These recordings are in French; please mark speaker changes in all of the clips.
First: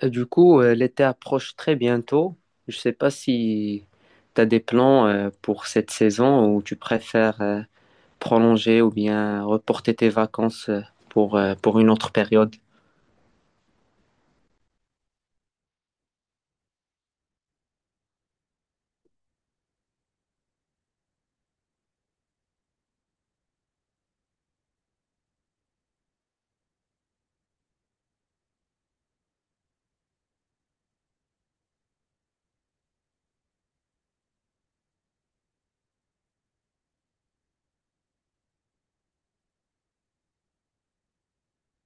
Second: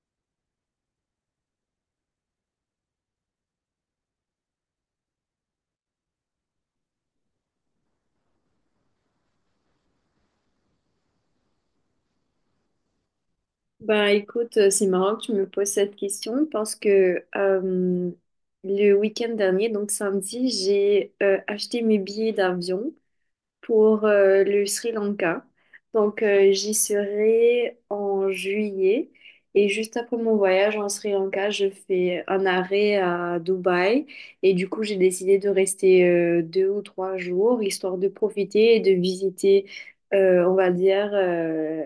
Speaker 1: Et du coup, l'été approche très bientôt. Je ne sais pas si tu as des plans pour cette saison ou tu préfères prolonger ou bien reporter tes vacances pour une autre période.
Speaker 2: Bah écoute, c'est marrant que tu me poses cette question parce que le week-end dernier, donc samedi, j'ai acheté mes billets d'avion pour le Sri Lanka. Donc, j'y serai en juillet. Et juste après mon voyage en Sri Lanka, je fais un arrêt à Dubaï. Et du coup, j'ai décidé de rester deux ou trois jours, histoire de profiter et de visiter, on va dire,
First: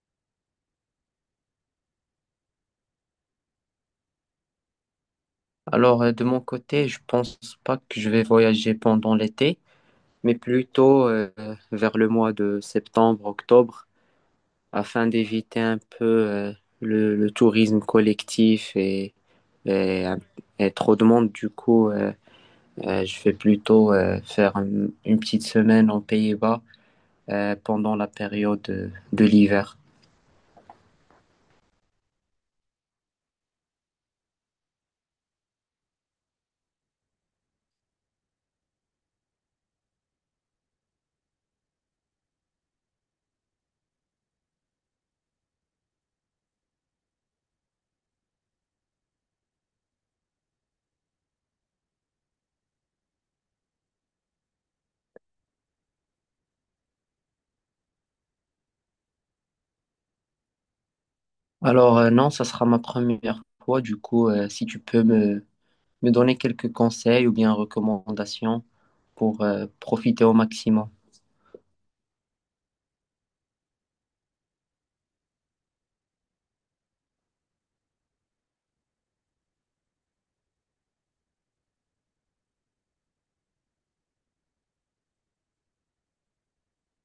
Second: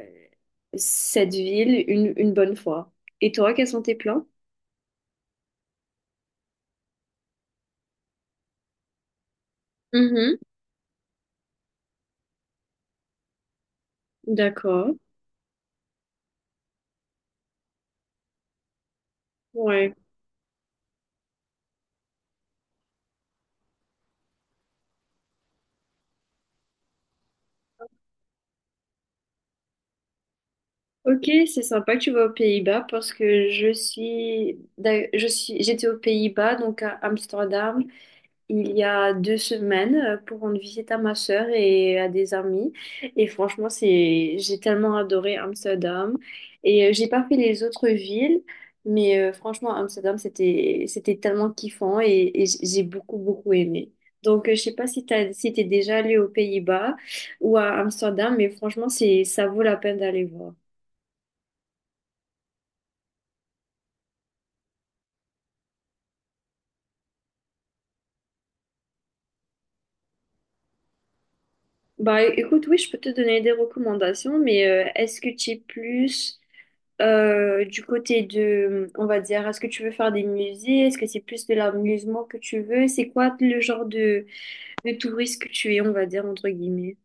Speaker 2: cette ville une bonne fois. Et toi, quels sont tes plans?
Speaker 1: Alors, de mon côté, je pense pas que je vais voyager pendant l'été, mais
Speaker 2: Mhm,
Speaker 1: plutôt vers le mois de septembre, octobre,
Speaker 2: d'accord.
Speaker 1: afin d'éviter un peu le tourisme collectif
Speaker 2: Ouais.
Speaker 1: et, et trop de monde. Du coup, je vais plutôt faire une petite semaine aux Pays-Bas pendant la période de l'hiver.
Speaker 2: Ok, c'est sympa que tu vas aux Pays-Bas parce que je suis, d'a- je suis, j'étais aux Pays-Bas, donc à Amsterdam, il y a deux semaines pour rendre visite à ma sœur et à des amis. Et franchement, j'ai tellement adoré Amsterdam. Et j'ai pas fait les autres villes, mais franchement, Amsterdam, c'était tellement kiffant et j'ai beaucoup aimé. Donc, je sais pas si si t'es déjà allé aux Pays-Bas ou à Amsterdam, mais franchement, c'est, ça vaut la peine d'aller voir.
Speaker 1: Alors non, ça sera ma première fois. Du coup, si tu peux me donner quelques conseils ou bien recommandations pour profiter au maximum.
Speaker 2: Bah écoute, oui, je peux te donner des recommandations, mais est-ce que tu es plus du côté de, on va dire, est-ce que tu veux faire des musées? Est-ce que c'est plus de l'amusement que tu veux? C'est quoi le genre de touriste que tu es, on va dire, entre guillemets?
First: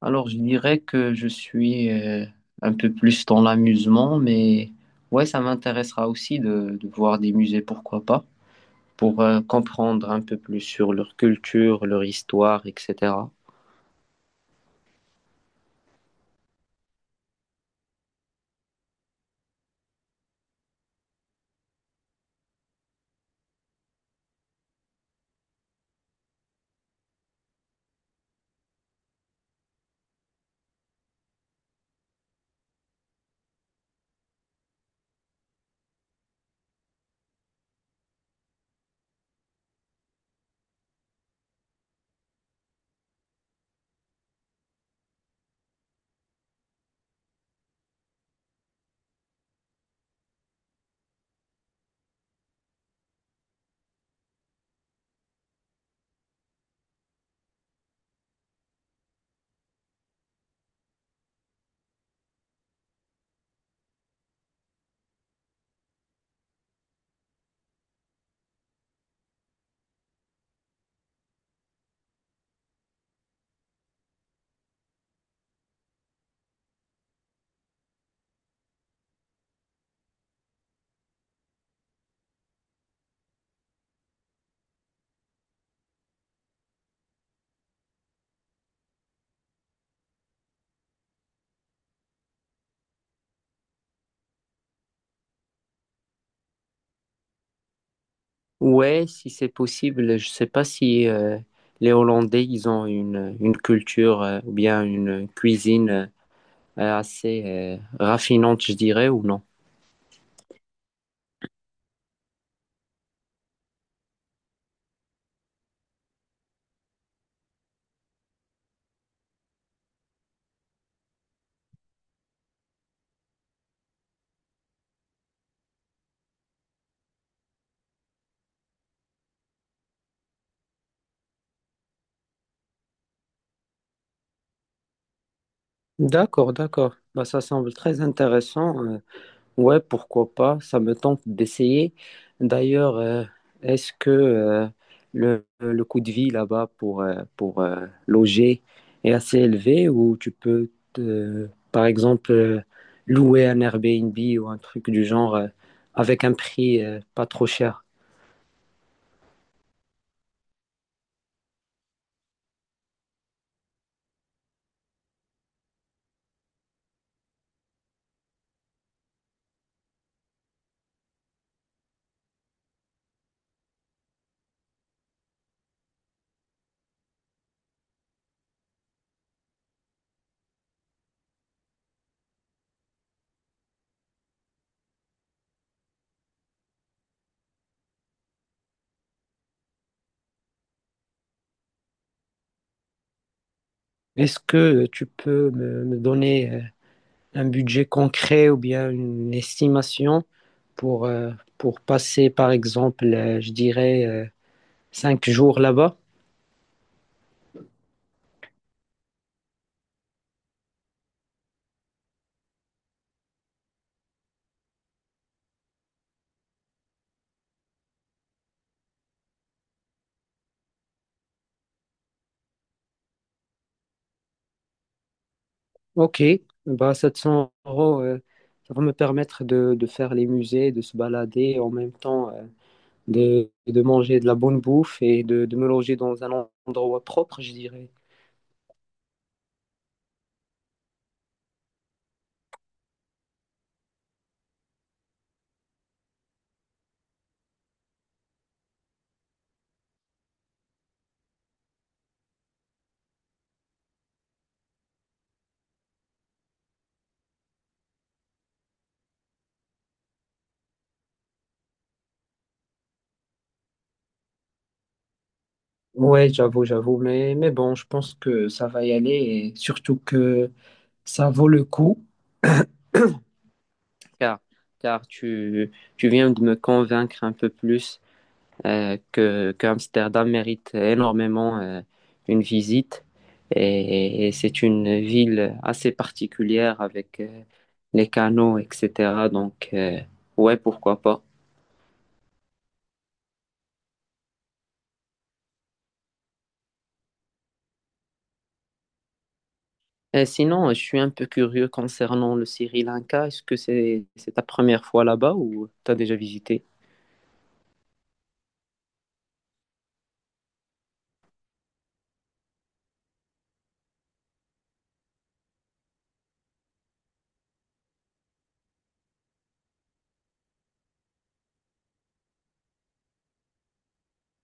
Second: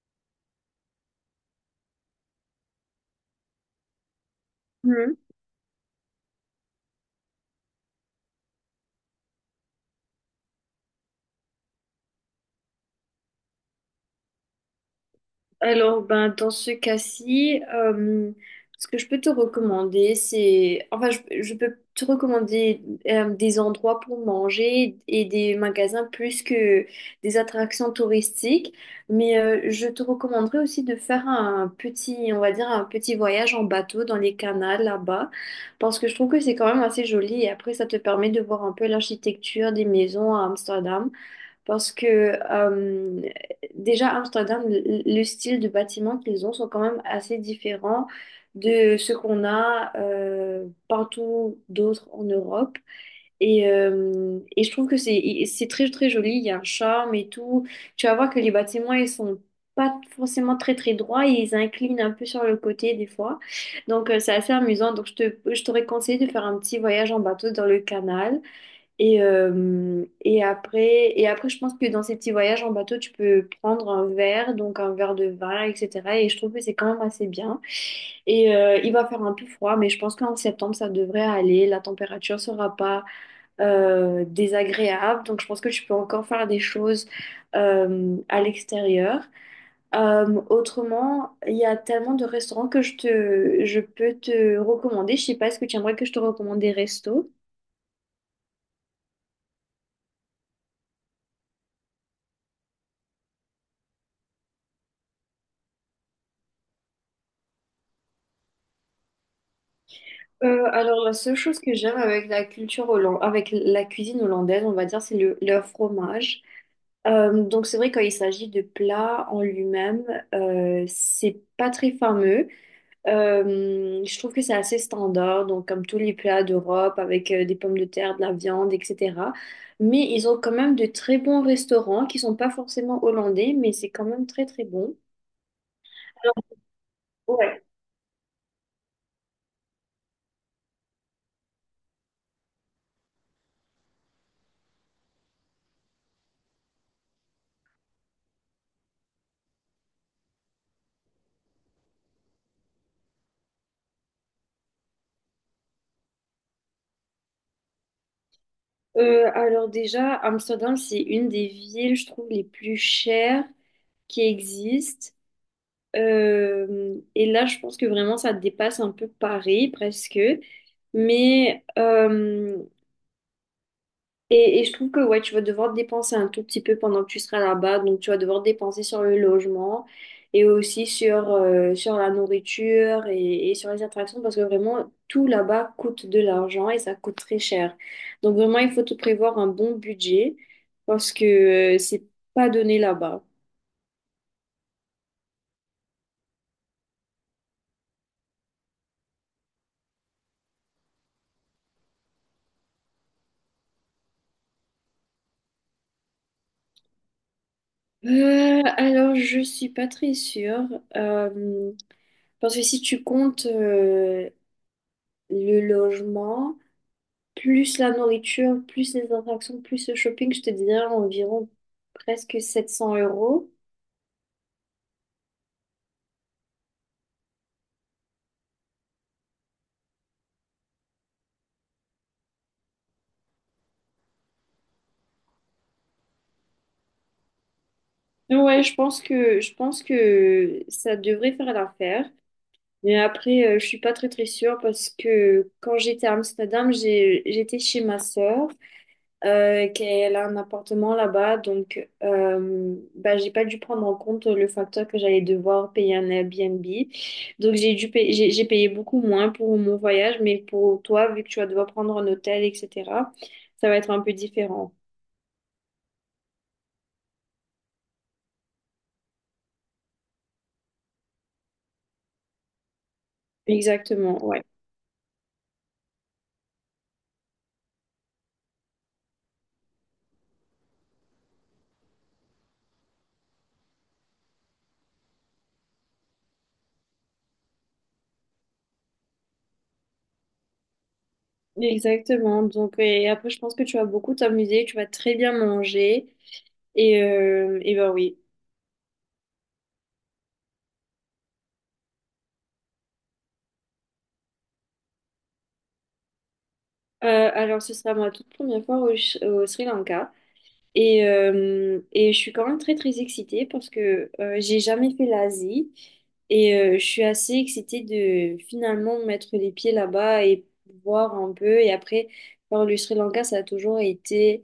Speaker 1: Alors je dirais que je suis un peu plus dans l'amusement, mais ouais, ça m'intéressera aussi de voir des musées, pourquoi pas, pour comprendre un peu plus sur leur culture, leur histoire, etc.
Speaker 2: Alors, ben, dans ce cas-ci, ce que je peux te recommander, c'est... Enfin, je peux te recommander des endroits pour manger et des magasins plus que des attractions touristiques. Mais je te recommanderais aussi de faire un petit, on va dire, un petit voyage en bateau dans les canals là-bas, parce que je trouve que c'est quand même assez joli et après, ça te permet de voir un peu l'architecture des maisons à Amsterdam. Parce que euh, déjà, à Amsterdam, le style de bâtiments qu'ils ont sont quand même assez différents de ce qu'on a partout d'autres en Europe. Et, et je trouve que c'est très joli, il y a un charme et tout. Tu vas voir que les bâtiments, ils sont pas forcément très droits et ils inclinent un peu sur le côté des fois. Donc c'est assez amusant. Donc je t'aurais conseillé de faire un petit voyage en bateau dans le canal. Et, et après, je pense que dans ces petits voyages en bateau, tu peux prendre un verre, donc un verre de vin, etc. Et je trouve que c'est quand même assez bien. Et il va faire un peu froid, mais je pense qu'en septembre, ça devrait aller. La température sera pas désagréable. Donc, je pense que tu peux encore faire des choses à l'extérieur. Autrement, il y a tellement de restaurants que je peux te recommander. Je sais pas, est-ce que tu aimerais que je te recommande des restos?
Speaker 1: Ouais, si c'est possible, je sais pas si les Hollandais, ils ont une culture ou bien une cuisine assez raffinante, je dirais, ou non.
Speaker 2: Alors, la seule chose que j'aime avec la culture hollandaise, avec la cuisine hollandaise, on va dire, c'est leur fromage. Donc, c'est vrai, quand il s'agit de plats en lui-même, c'est pas très fameux. Je trouve que c'est assez standard, donc comme tous les plats d'Europe, avec des pommes de terre, de la viande, etc. Mais ils ont quand même de très bons restaurants qui sont pas forcément hollandais, mais c'est quand même très, très bon.
Speaker 1: D'accord, d'accord. Bah, ça
Speaker 2: Ouais.
Speaker 1: semble très intéressant. Ouais, pourquoi pas, ça me tente d'essayer. D'ailleurs, est-ce que le coût de vie là-bas pour loger est assez élevé ou tu peux, par exemple, louer un Airbnb ou un truc du genre avec un prix pas trop cher?
Speaker 2: Alors déjà, Amsterdam, c'est une des villes, je trouve, les plus chères qui existe. Et là, je pense que vraiment, ça dépasse un peu Paris, presque. Mais, et je trouve que, ouais, tu vas devoir dépenser un tout petit peu pendant que tu seras là-bas. Donc, tu vas devoir dépenser sur le logement et aussi sur la nourriture et sur les attractions parce que vraiment, tout là-bas coûte de l'argent et ça coûte très cher. Donc, vraiment, il faut te prévoir un bon budget parce que c'est pas donné là-bas.
Speaker 1: Est-ce que tu peux me donner un budget concret ou bien une estimation pour, euh, pour passer, par exemple, je dirais, cinq jours là-bas?
Speaker 2: Alors, je suis pas très sûre. euh, Parce que si tu comptes le logement, plus la nourriture, plus les attractions, plus le shopping, je te dirais environ presque 700 euros.
Speaker 1: Ok, bah 700 euros, ça va me permettre de faire les musées, de se balader, en même temps de manger de la bonne bouffe et de me loger dans un endroit propre, je dirais.
Speaker 2: Ouais, je pense que ça devrait faire l'affaire. Mais après, je suis pas très très sûre parce que quand j'étais à Amsterdam, j'étais chez ma sœur. Euh, qu'elle a un appartement là-bas. Donc, bah, j'ai pas dû prendre en compte le facteur que j'allais devoir payer un Airbnb. Donc, j'ai payé beaucoup moins pour mon voyage, mais pour toi, vu que tu vas devoir prendre un hôtel, etc., ça va être un peu différent.
Speaker 1: Ouais, j'avoue, j'avoue, mais bon, je pense que ça va y aller et surtout que ça vaut le coup.
Speaker 2: Exactement,
Speaker 1: Car,
Speaker 2: ouais.
Speaker 1: car tu, tu viens de me convaincre un peu plus que Amsterdam mérite énormément une visite. Et c'est une ville assez particulière avec les canaux, etc. Donc, ouais, pourquoi pas.
Speaker 2: Exactement. Donc, et après, je pense que tu vas beaucoup t'amuser, tu vas très bien manger. Et, et ben oui.
Speaker 1: Et sinon, je suis un peu curieux concernant le Sri Lanka. Est-ce que c'est ta première fois là-bas ou t'as déjà visité?
Speaker 2: Alors, ce sera ma toute première fois au Sri Lanka. Et, et je suis quand même très très excitée parce que j'ai jamais fait l'Asie et je suis assez excitée de finalement mettre les pieds là-bas et voir un peu. Et après, par le Sri Lanka, ça a toujours été,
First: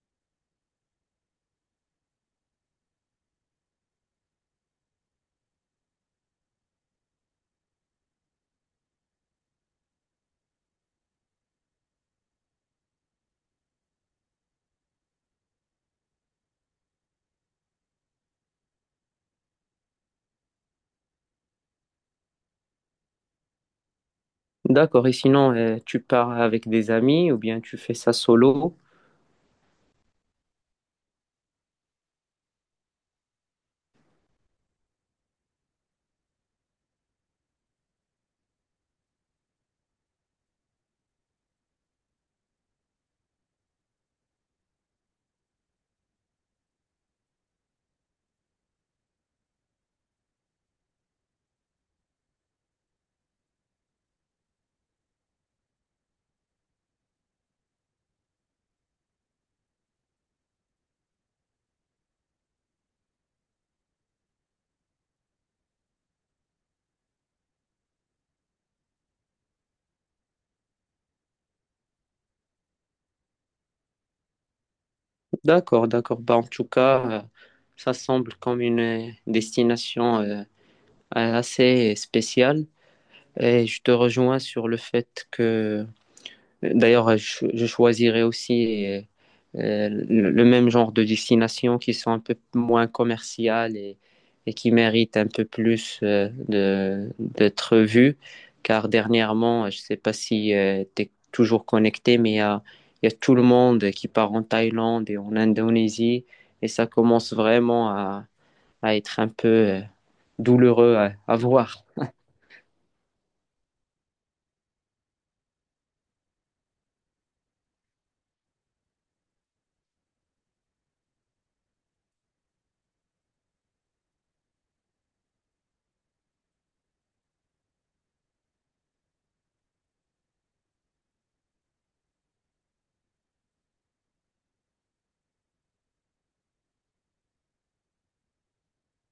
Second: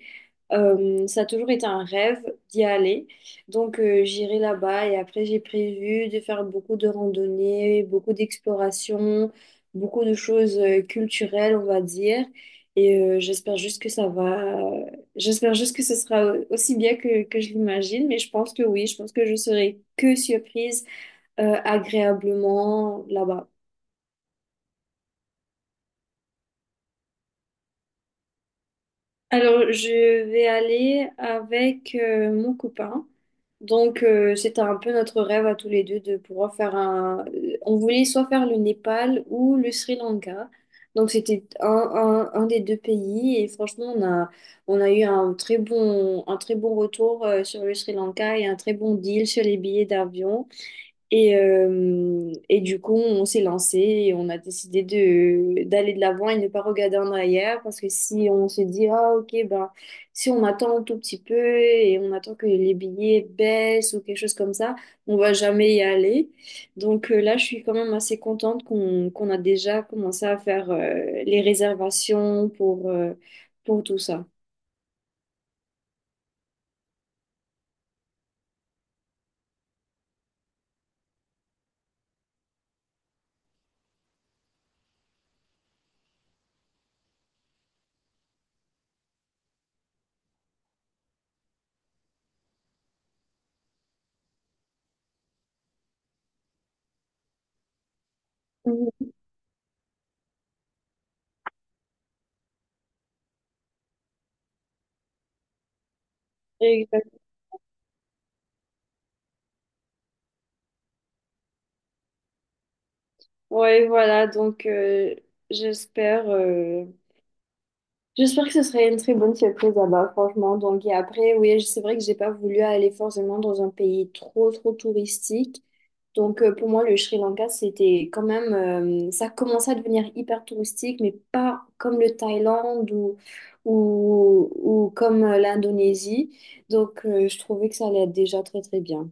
Speaker 2: euh, ça a toujours été un rêve d'y aller. Donc j'irai là-bas et après j'ai prévu de faire beaucoup de randonnées, beaucoup d'explorations, beaucoup de choses culturelles, on va dire. Et j'espère juste que ça va. J'espère juste que ce sera aussi bien que je l'imagine, mais je pense que oui, je pense que je serai que surprise agréablement là-bas.
Speaker 1: D'accord. Et sinon, tu pars avec des amis ou bien tu fais ça solo?
Speaker 2: Alors, je vais aller avec mon copain. Donc, c'était un peu notre rêve à tous les deux de pouvoir faire un... On voulait soit faire le Népal ou le Sri Lanka. Donc, c'était un des deux pays et franchement, on a eu un très un très bon retour sur le Sri Lanka et un très bon deal sur les billets d'avion. Et, et du coup, on s'est lancé et on a décidé de d'aller de l'avant et ne pas regarder en arrière parce que si on se dit, ah ok, ben, si on attend un tout petit peu et on attend que les billets baissent ou quelque chose comme ça, on va jamais y aller. Donc là, je suis quand même assez contente qu'on a déjà commencé à faire les réservations pour tout ça.
Speaker 1: D'accord, d'accord. Bah, en tout cas, ça semble comme une destination assez spécial. Et je te rejoins sur le fait que, d'ailleurs, je choisirais aussi le même genre de destinations qui sont un peu moins commerciales et qui méritent un peu plus d'être vues. Car
Speaker 2: Mhm.
Speaker 1: dernièrement, je ne sais pas si tu es toujours connecté, mais il y a tout le monde qui part en Thaïlande et en Indonésie. Et ça
Speaker 2: Exact.
Speaker 1: commence vraiment à être un peu douloureux à voir.
Speaker 2: Ouais, voilà, donc j'espère. J'espère que ce serait une très bonne surprise là-bas, franchement. Donc, et après, oui, c'est vrai que j'ai pas voulu aller forcément dans un pays trop, trop touristique. Donc, pour moi, le Sri Lanka, c'était quand même, ça commençait à devenir hyper touristique, mais pas comme le Thaïlande ou, ou comme l'Indonésie. Donc, je trouvais que ça allait être déjà très, très bien.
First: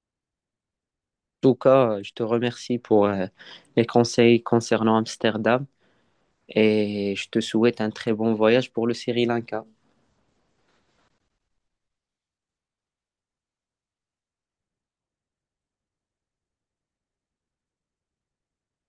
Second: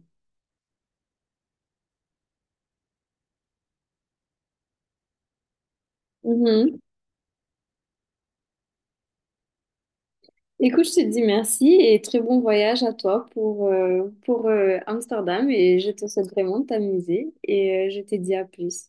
Speaker 1: Tout cas, je te remercie pour les conseils concernant Amsterdam et je te souhaite un très bon voyage pour le Sri Lanka.
Speaker 2: Écoute, je te dis merci et très bon voyage à toi pour Amsterdam et je te souhaite vraiment de t'amuser et je te dis à plus.